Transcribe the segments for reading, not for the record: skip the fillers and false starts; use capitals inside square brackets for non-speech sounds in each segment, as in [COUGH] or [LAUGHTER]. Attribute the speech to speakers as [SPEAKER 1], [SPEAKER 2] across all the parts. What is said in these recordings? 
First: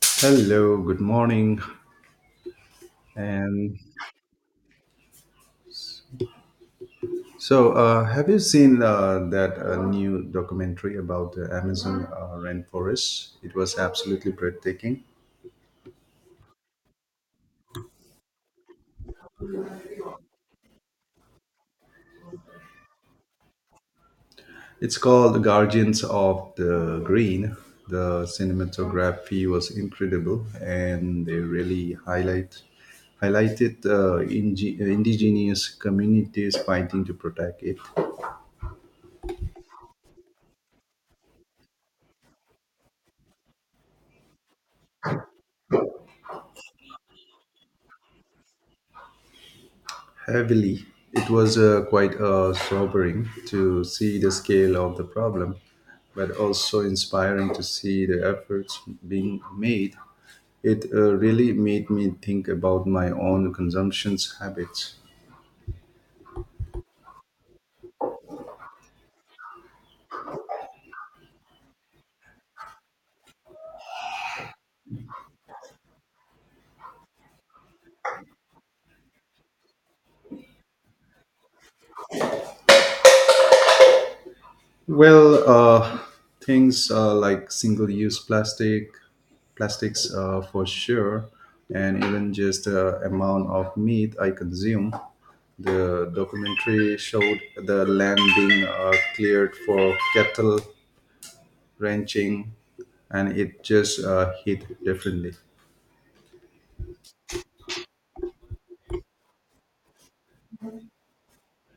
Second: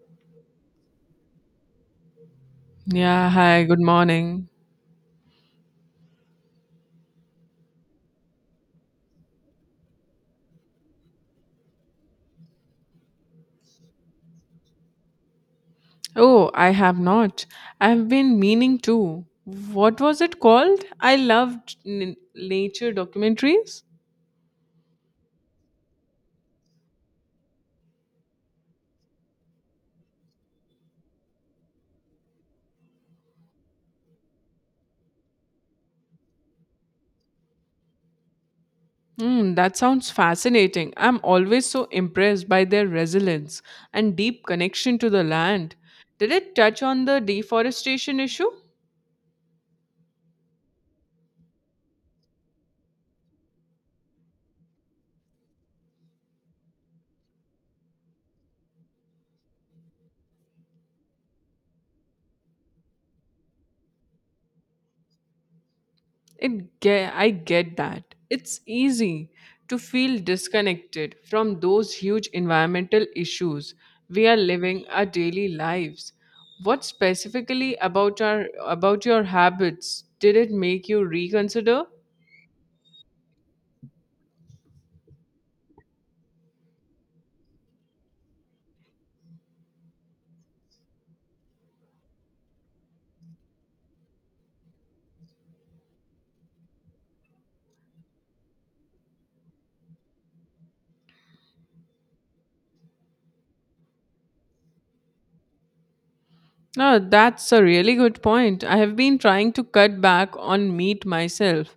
[SPEAKER 1] Hello, good morning.
[SPEAKER 2] Yeah, hi,
[SPEAKER 1] And
[SPEAKER 2] good morning.
[SPEAKER 1] so, have you seen that new documentary about the Amazon rainforest? It was absolutely breathtaking.
[SPEAKER 2] Oh, I have not. I have been meaning to. What was it called? I loved nature documentaries.
[SPEAKER 1] It's called The Guardians of the Green. The cinematography was incredible, and they really highlighted indigenous communities fighting to protect it.
[SPEAKER 2] Hmm, that sounds fascinating. I'm always so impressed by their resilience and deep connection to the land. Did it touch on the deforestation issue?
[SPEAKER 1] Heavily. It was quite sobering to see the scale of the problem, but also inspiring to see the efforts being made. It really made me think about my own consumption habits.
[SPEAKER 2] I get that. It's easy to feel disconnected from those huge environmental issues we are living our daily lives. What specifically about your habits did it make you reconsider?
[SPEAKER 1] Well, uh, Things like plastics, for sure, and even just the amount of meat I consume. The documentary showed the land being cleared for cattle ranching, and it just hit differently.
[SPEAKER 2] No, that's a really good point. I have been trying to cut back on meat myself.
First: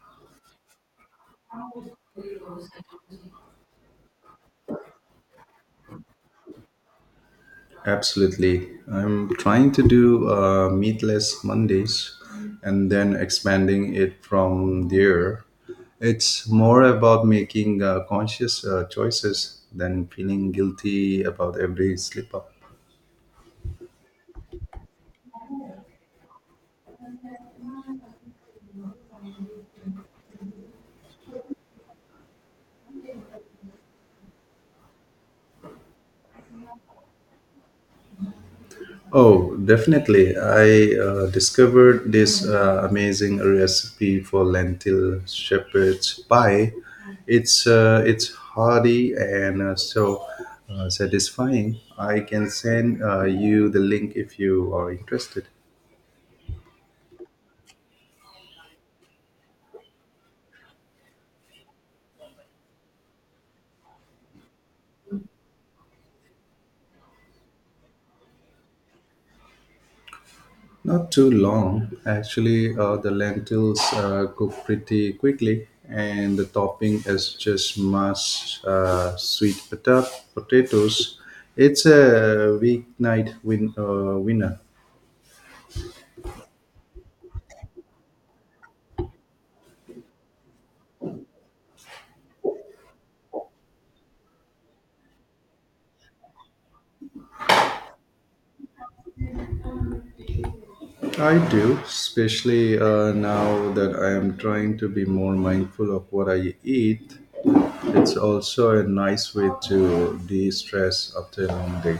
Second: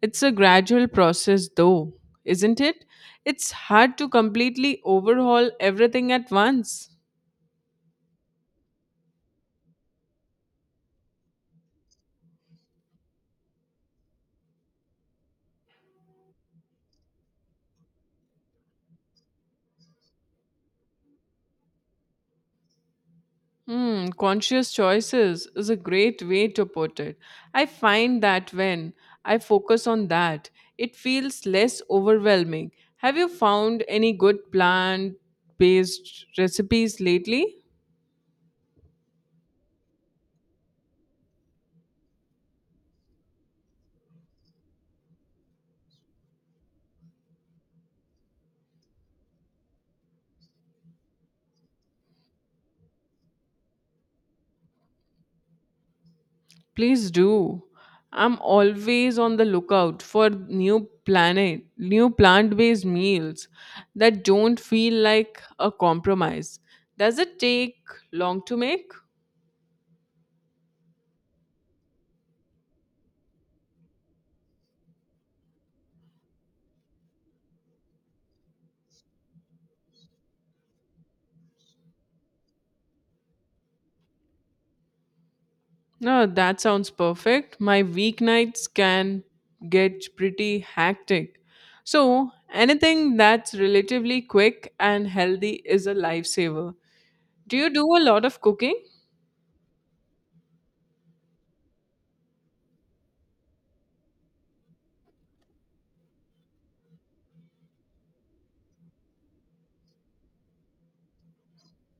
[SPEAKER 2] It's a gradual process though, isn't it? It's hard to completely overhaul everything at once.
[SPEAKER 1] Absolutely. I'm trying to do meatless Mondays and then expanding it from there. It's more about making conscious choices than feeling guilty about every slip up.
[SPEAKER 2] Hmm, conscious choices is a great way to put it. I find that when I focus on that, it feels less overwhelming. Have you found any good plant based recipes lately?
[SPEAKER 1] Oh, definitely. I discovered this amazing recipe for lentil shepherd's pie. It's hearty and so satisfying. I can send you the link if you are interested.
[SPEAKER 2] Please do. I'm always on the lookout for new plant based meals that don't feel like a compromise. Does it take long to make?
[SPEAKER 1] Not too long, actually. The lentils cook pretty quickly, and the topping is just mashed sweet potatoes. It's a winner.
[SPEAKER 2] No, that sounds perfect. My weeknights can get pretty hectic. So, anything that's relatively quick and healthy is a lifesaver. Do you do a lot of cooking?
[SPEAKER 1] I do, especially now that I am trying to be more mindful of what I eat. It's also a nice way to de stress after a long day.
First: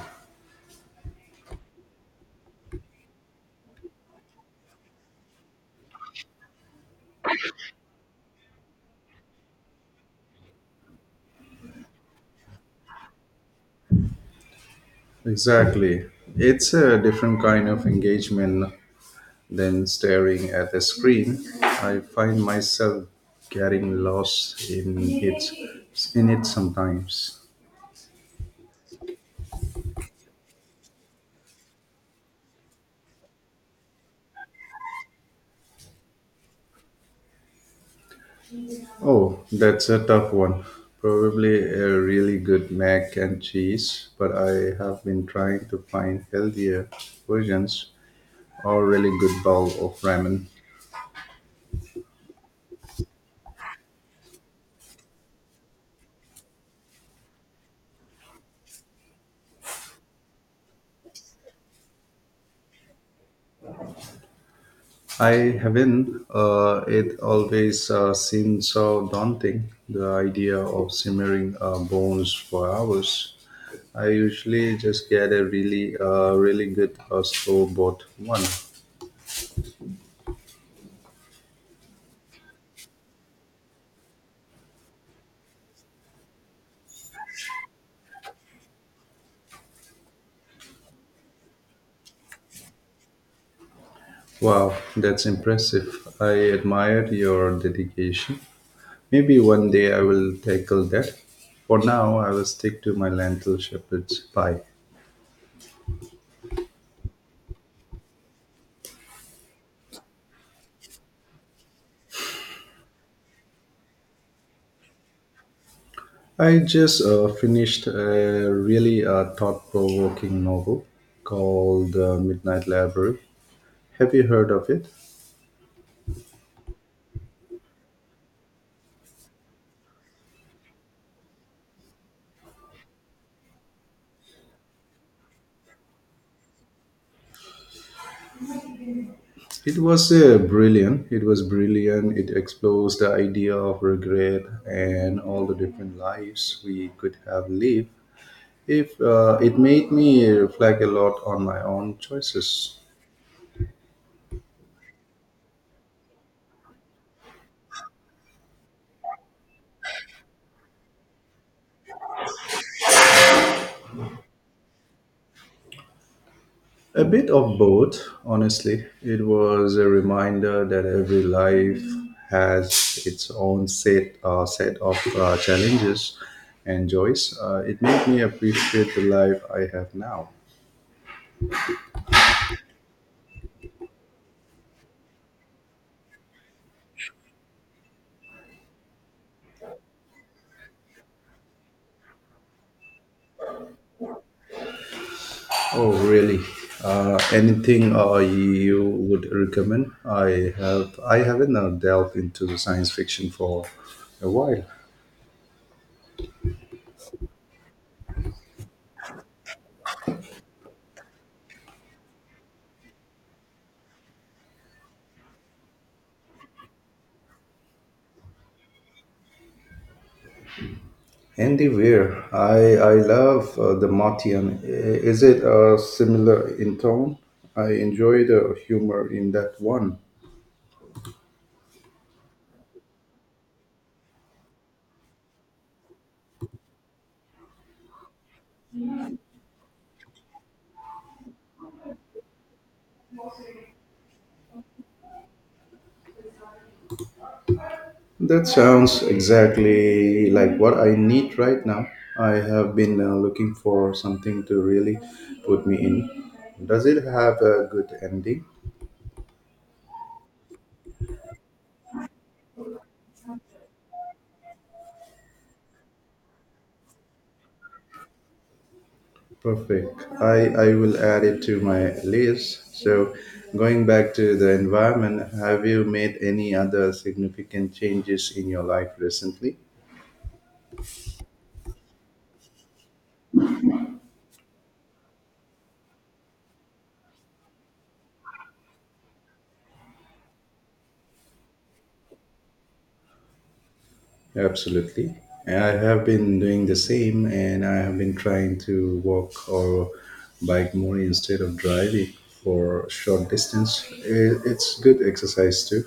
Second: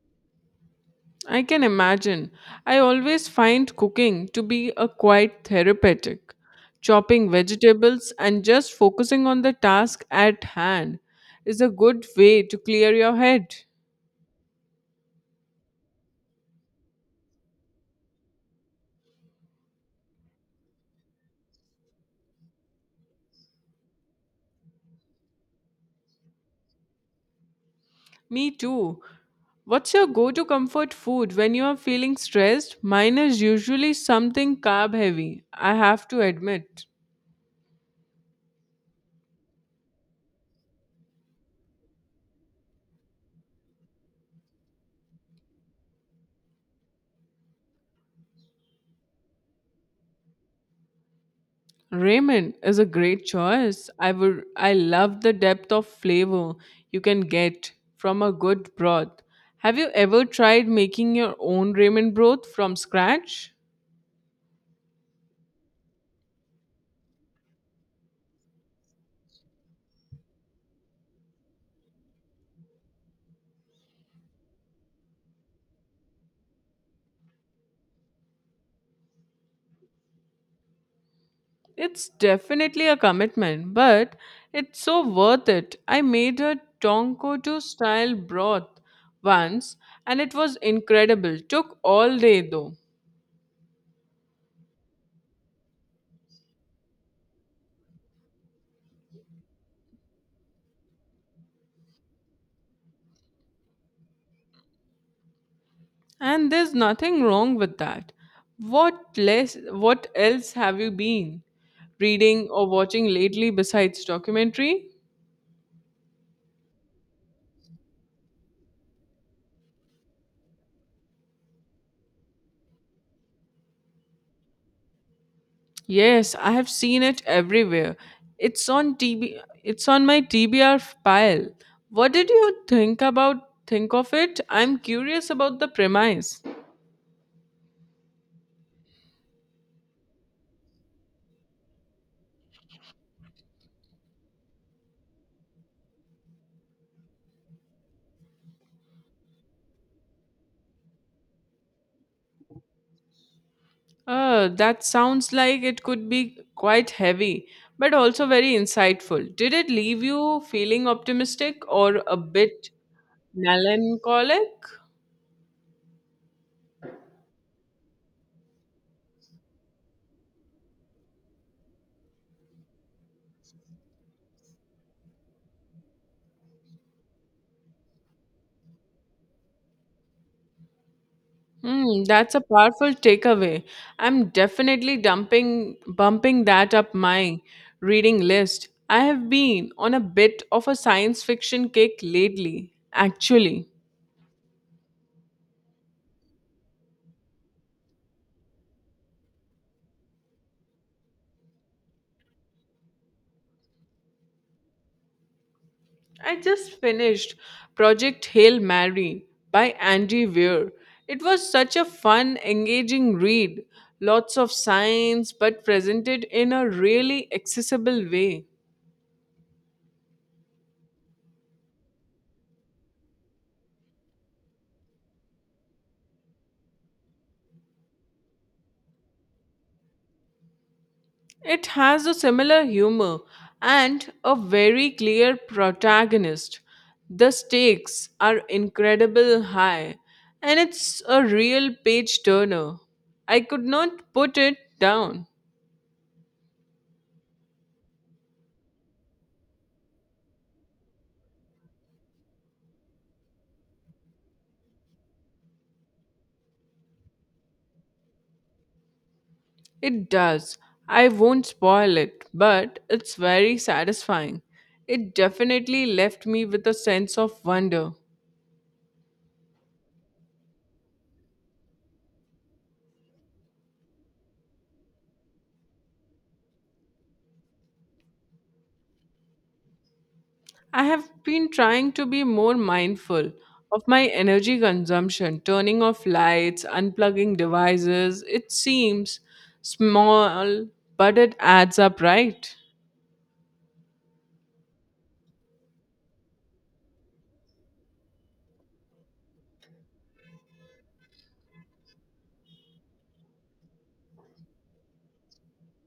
[SPEAKER 2] I can imagine. I always find cooking to be a quite therapeutic. Chopping vegetables and just focusing on the task at hand is a good way to clear your head.
[SPEAKER 1] Exactly. It's a different kind of engagement than staring at a screen. I find myself getting lost in it sometimes.
[SPEAKER 2] Me too. What's your go to comfort food when you are feeling stressed? Mine is usually something carb heavy, I have to admit.
[SPEAKER 1] Oh, that's a tough one. Probably a really good mac and cheese, but I have been trying to find healthier versions or really good bowl of ramen.
[SPEAKER 2] Ramen is a great choice. I love the depth of flavor you can get from a good broth. Have you ever tried making your own ramen broth from scratch?
[SPEAKER 1] I haven't. It always seemed so daunting, the idea of simmering bones for hours. I usually just get a really good slow bought one.
[SPEAKER 2] It's definitely a commitment, but it's so worth it. I made a tonkotu style broth once and it was incredible. Took all day though.
[SPEAKER 1] Wow, that's impressive. I admire your dedication. Maybe one day I will tackle that. For now, I will stick to my lentil shepherd's pie.
[SPEAKER 2] And there's nothing wrong with that. What else have you been reading or watching lately besides documentary?
[SPEAKER 1] I just finished a really thought provoking novel called The Midnight Library. Have you heard of it?
[SPEAKER 2] Yes, I have seen it everywhere. It's on my TBR pile. What did you think of it? I'm curious about the premise.
[SPEAKER 1] It was brilliant. It was brilliant. It explores the idea of regret and all the different lives we could have lived. If It made me reflect a lot on my own choices.
[SPEAKER 2] That sounds like it could be quite heavy, but also very insightful. Did it leave you feeling optimistic or a bit melancholic?
[SPEAKER 1] A bit of both, honestly. It was a reminder that every life has its own set of challenges and joys. It made me appreciate the life I have now.
[SPEAKER 2] Hmm, that's a powerful takeaway. I'm definitely dumping bumping that up my reading list. I have been on a bit of a science fiction kick lately, actually.
[SPEAKER 1] Oh, really? Anything you would recommend? I haven't delved into science fiction for a while.
[SPEAKER 2] I just finished Project Hail Mary by Andy Weir. It was such a fun, engaging read. Lots of science, but presented in a really accessible way.
[SPEAKER 1] Anywhere. I love the Martian. Is it similar in tone? I enjoy the humor in that one.
[SPEAKER 2] It has a similar humor and a very clear protagonist. The stakes are incredible high, and it's a real page turner. I could not put it down.
[SPEAKER 1] That sounds exactly like what I need right now. I have been looking for something to really put me in. Does it have a good ending?
[SPEAKER 2] It does. I won't spoil it, but it's very satisfying. It definitely left me with a sense of wonder.
[SPEAKER 1] Perfect. I will add it to my list. So, going back to the environment, have you made any other significant changes in your life recently?
[SPEAKER 2] I have been trying to be more mindful of my energy consumption, turning off lights, unplugging devices. It seems small, but it adds up, right?
[SPEAKER 1] Absolutely. I have been doing the same, and I have been trying to walk or bike more instead of driving for short distance. It's good exercise too.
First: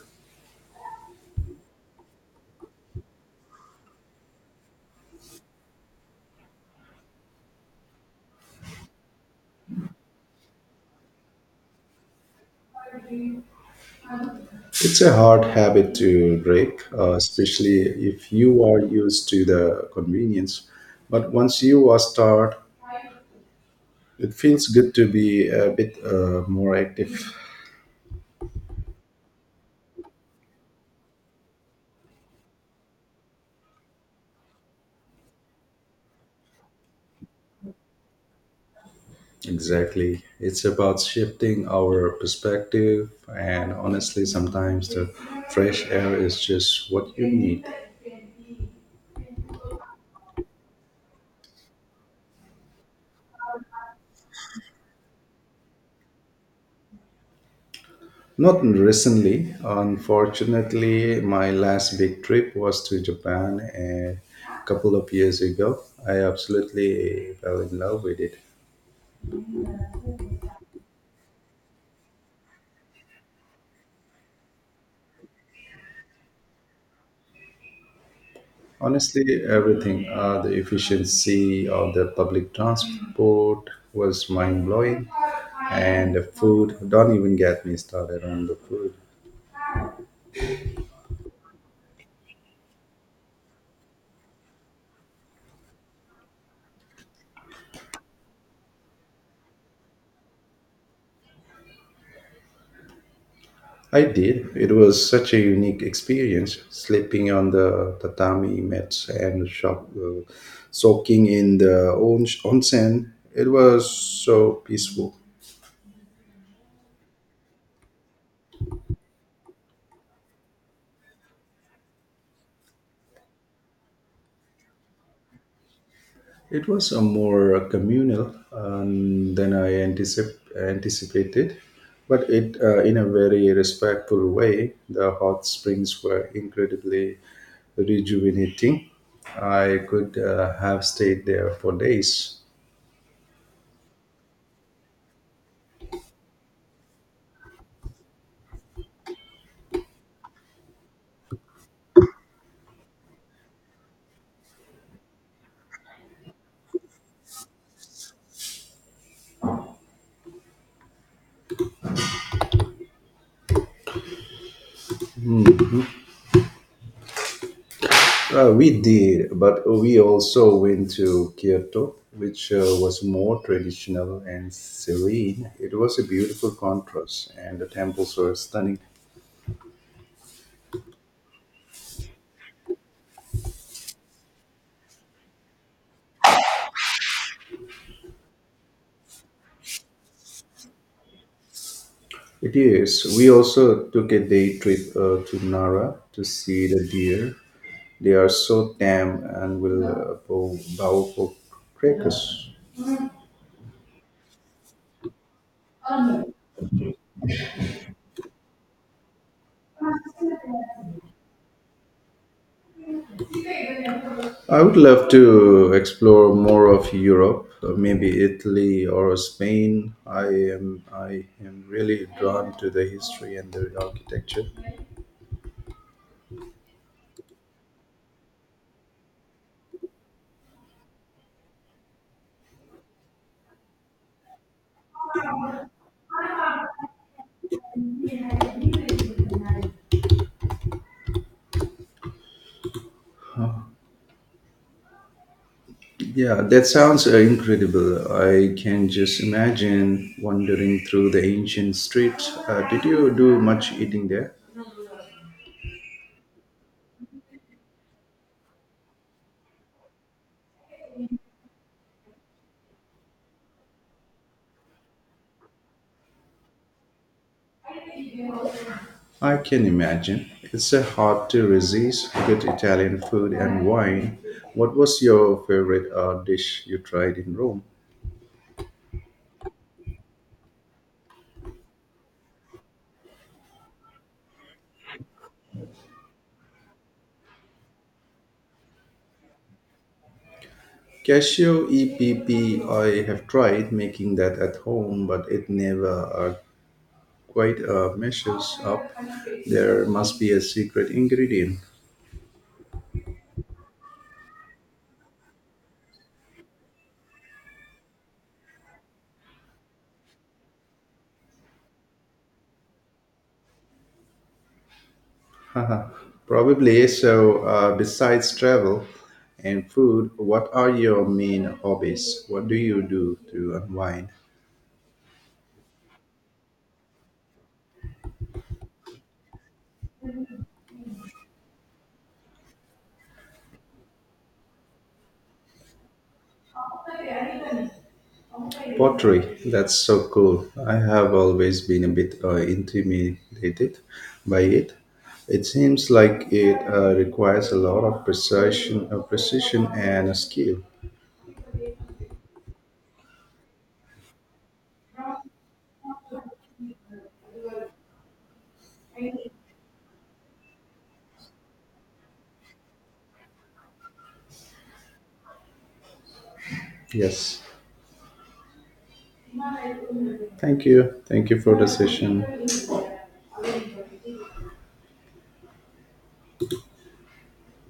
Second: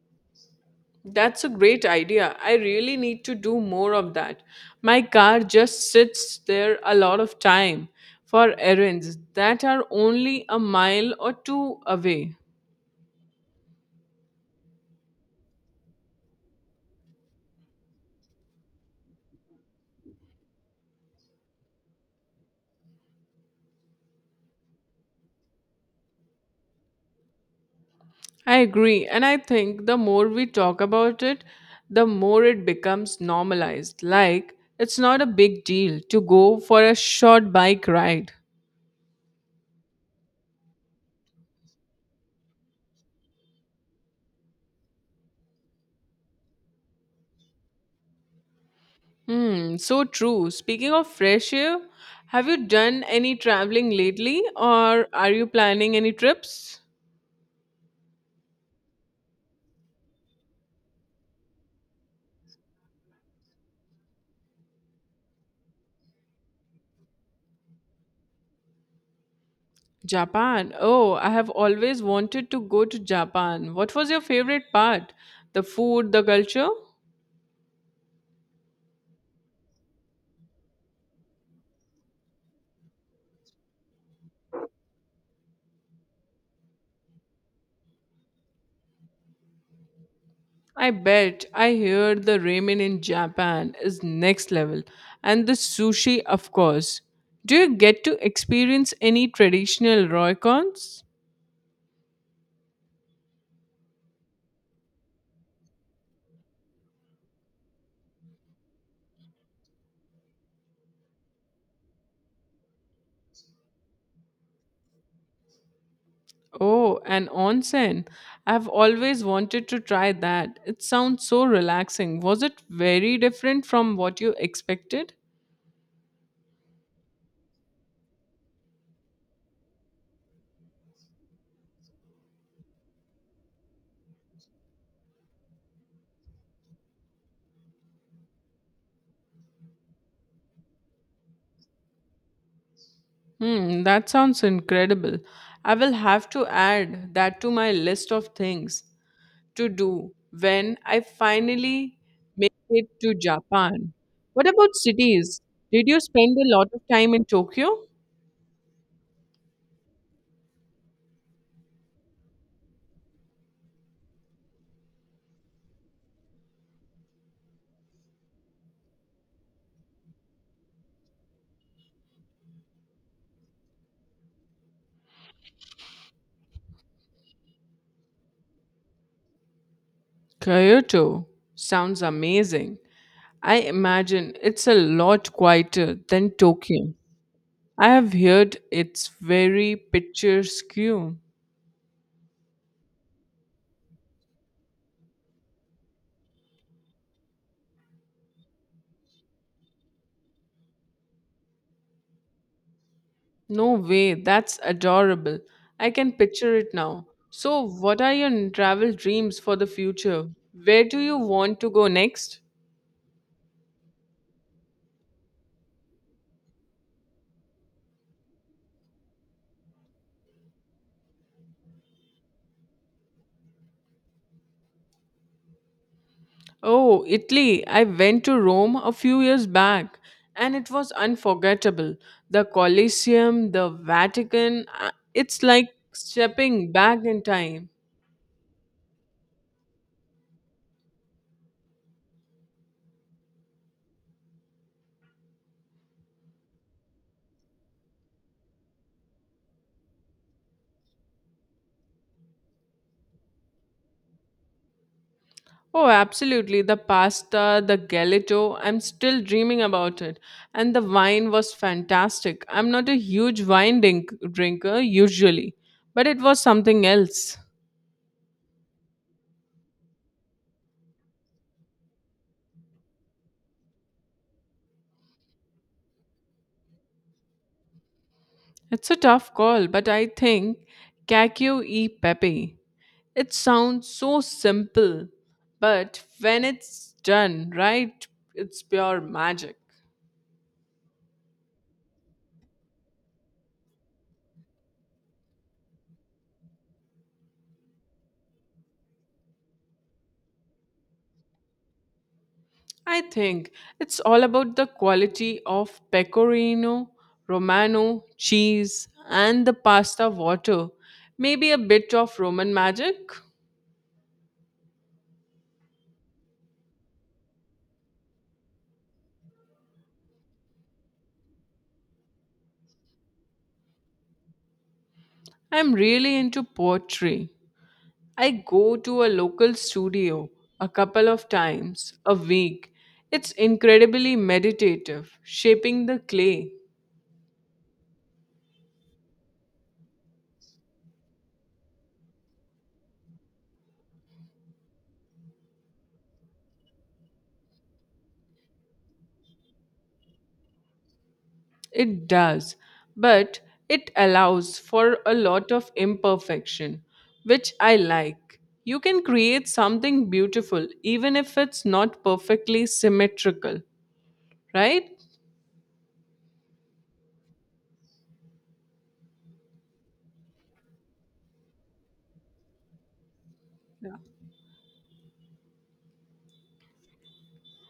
[SPEAKER 2] That's a great idea. I really need to do more of that. My car just sits there a lot of time for errands that are only a mile or two away.
[SPEAKER 1] It's a hard habit to break, especially if you are used to the convenience. But once you are start, it feels good to be a bit more active.
[SPEAKER 2] I agree. And I think the more we talk about it, the more it becomes normalized. Like, it's not a big deal to go for a short bike ride.
[SPEAKER 1] Exactly. It's about shifting our perspective, and honestly, sometimes the fresh air is just what you need.
[SPEAKER 2] Hmm, so true. Speaking of fresh air, have you done any traveling lately or are you planning any trips?
[SPEAKER 1] Not recently. Unfortunately, my last big trip was to Japan and a couple of years ago. I absolutely fell in love with it.
[SPEAKER 2] Japan. Oh, I have always wanted to go to Japan. What was your favorite part? The food, the culture?
[SPEAKER 1] Honestly, everything. The efficiency of the public transport was mind blowing, and the food. Don't even get me started on the food.
[SPEAKER 2] I bet. I hear the ramen in Japan is next level. And the sushi, of course. Do you get to experience any traditional roikons?
[SPEAKER 1] I did. It was such a unique experience, sleeping on the tatami mats and soaking in the onsen. It was so peaceful.
[SPEAKER 2] Oh, and onsen. I've always wanted to try that. It sounds so relaxing. Was it very different from what you expected?
[SPEAKER 1] It was a more communal than I anticipated, but it in a very respectful way. The hot springs were incredibly rejuvenating. I could have stayed there for days.
[SPEAKER 2] Hmm, that sounds incredible. I will have to add that to my list of things to do when I finally make it to Japan. What about cities? Did you spend a lot of time in Tokyo?
[SPEAKER 1] We did, but we also went to Kyoto, which was more traditional and serene. It was a beautiful contrast, and the temples were stunning.
[SPEAKER 2] Kyoto sounds amazing. I imagine it's a lot quieter than Tokyo. I have heard it's very picturesque. No
[SPEAKER 1] It is. We also took a day trip to Nara to see the deer. They are so tame and will bow for crackers.
[SPEAKER 2] way, that's adorable. I can picture it now. So, what are your travel dreams for the future? Where do you want to go next?
[SPEAKER 1] I would love to explore more of Europe, maybe Italy or Spain. I am really drawn to the history and the architecture.
[SPEAKER 2] Oh, Italy. I went to Rome a few years back and it was unforgettable. The Colosseum, the Vatican, it's like stepping back in time.
[SPEAKER 1] Yeah, that sounds incredible. I can just imagine wandering through the ancient streets. Did you do much eating there?
[SPEAKER 2] Oh, absolutely. The pasta, the gelato, I'm still dreaming about it. And the wine was fantastic. I'm not a huge drinker usually, but it was something else.
[SPEAKER 1] I can imagine. It's hard to resist good Italian food and wine. What was your favorite dish you tried in Rome?
[SPEAKER 2] It's a tough call, but I think Cacio e Pepe. It sounds so simple, but when it's done right, it's pure magic.
[SPEAKER 1] Cashew EPP, I have tried making that at home, but it never quite measures up. There must be a secret ingredient.
[SPEAKER 2] I think it's all about the quality of pecorino, romano, cheese, and the pasta water. Maybe a bit of Roman magic.
[SPEAKER 1] [LAUGHS] Haha. Probably. So, besides travel and food, what are your main hobbies? What do you do to unwind?
[SPEAKER 2] I'm really into poetry. I go to a local studio a couple of times a week. It's incredibly meditative, shaping the clay.
[SPEAKER 1] Pottery, that's so cool. I have always been a bit intimidated by it. It seems like it requires a lot of precision and skill.
[SPEAKER 2] It does, but it allows for a lot of imperfection, which I like. You can create something beautiful even if it's not perfectly symmetrical, right?
[SPEAKER 1] Yes. Thank you. Thank you for the session.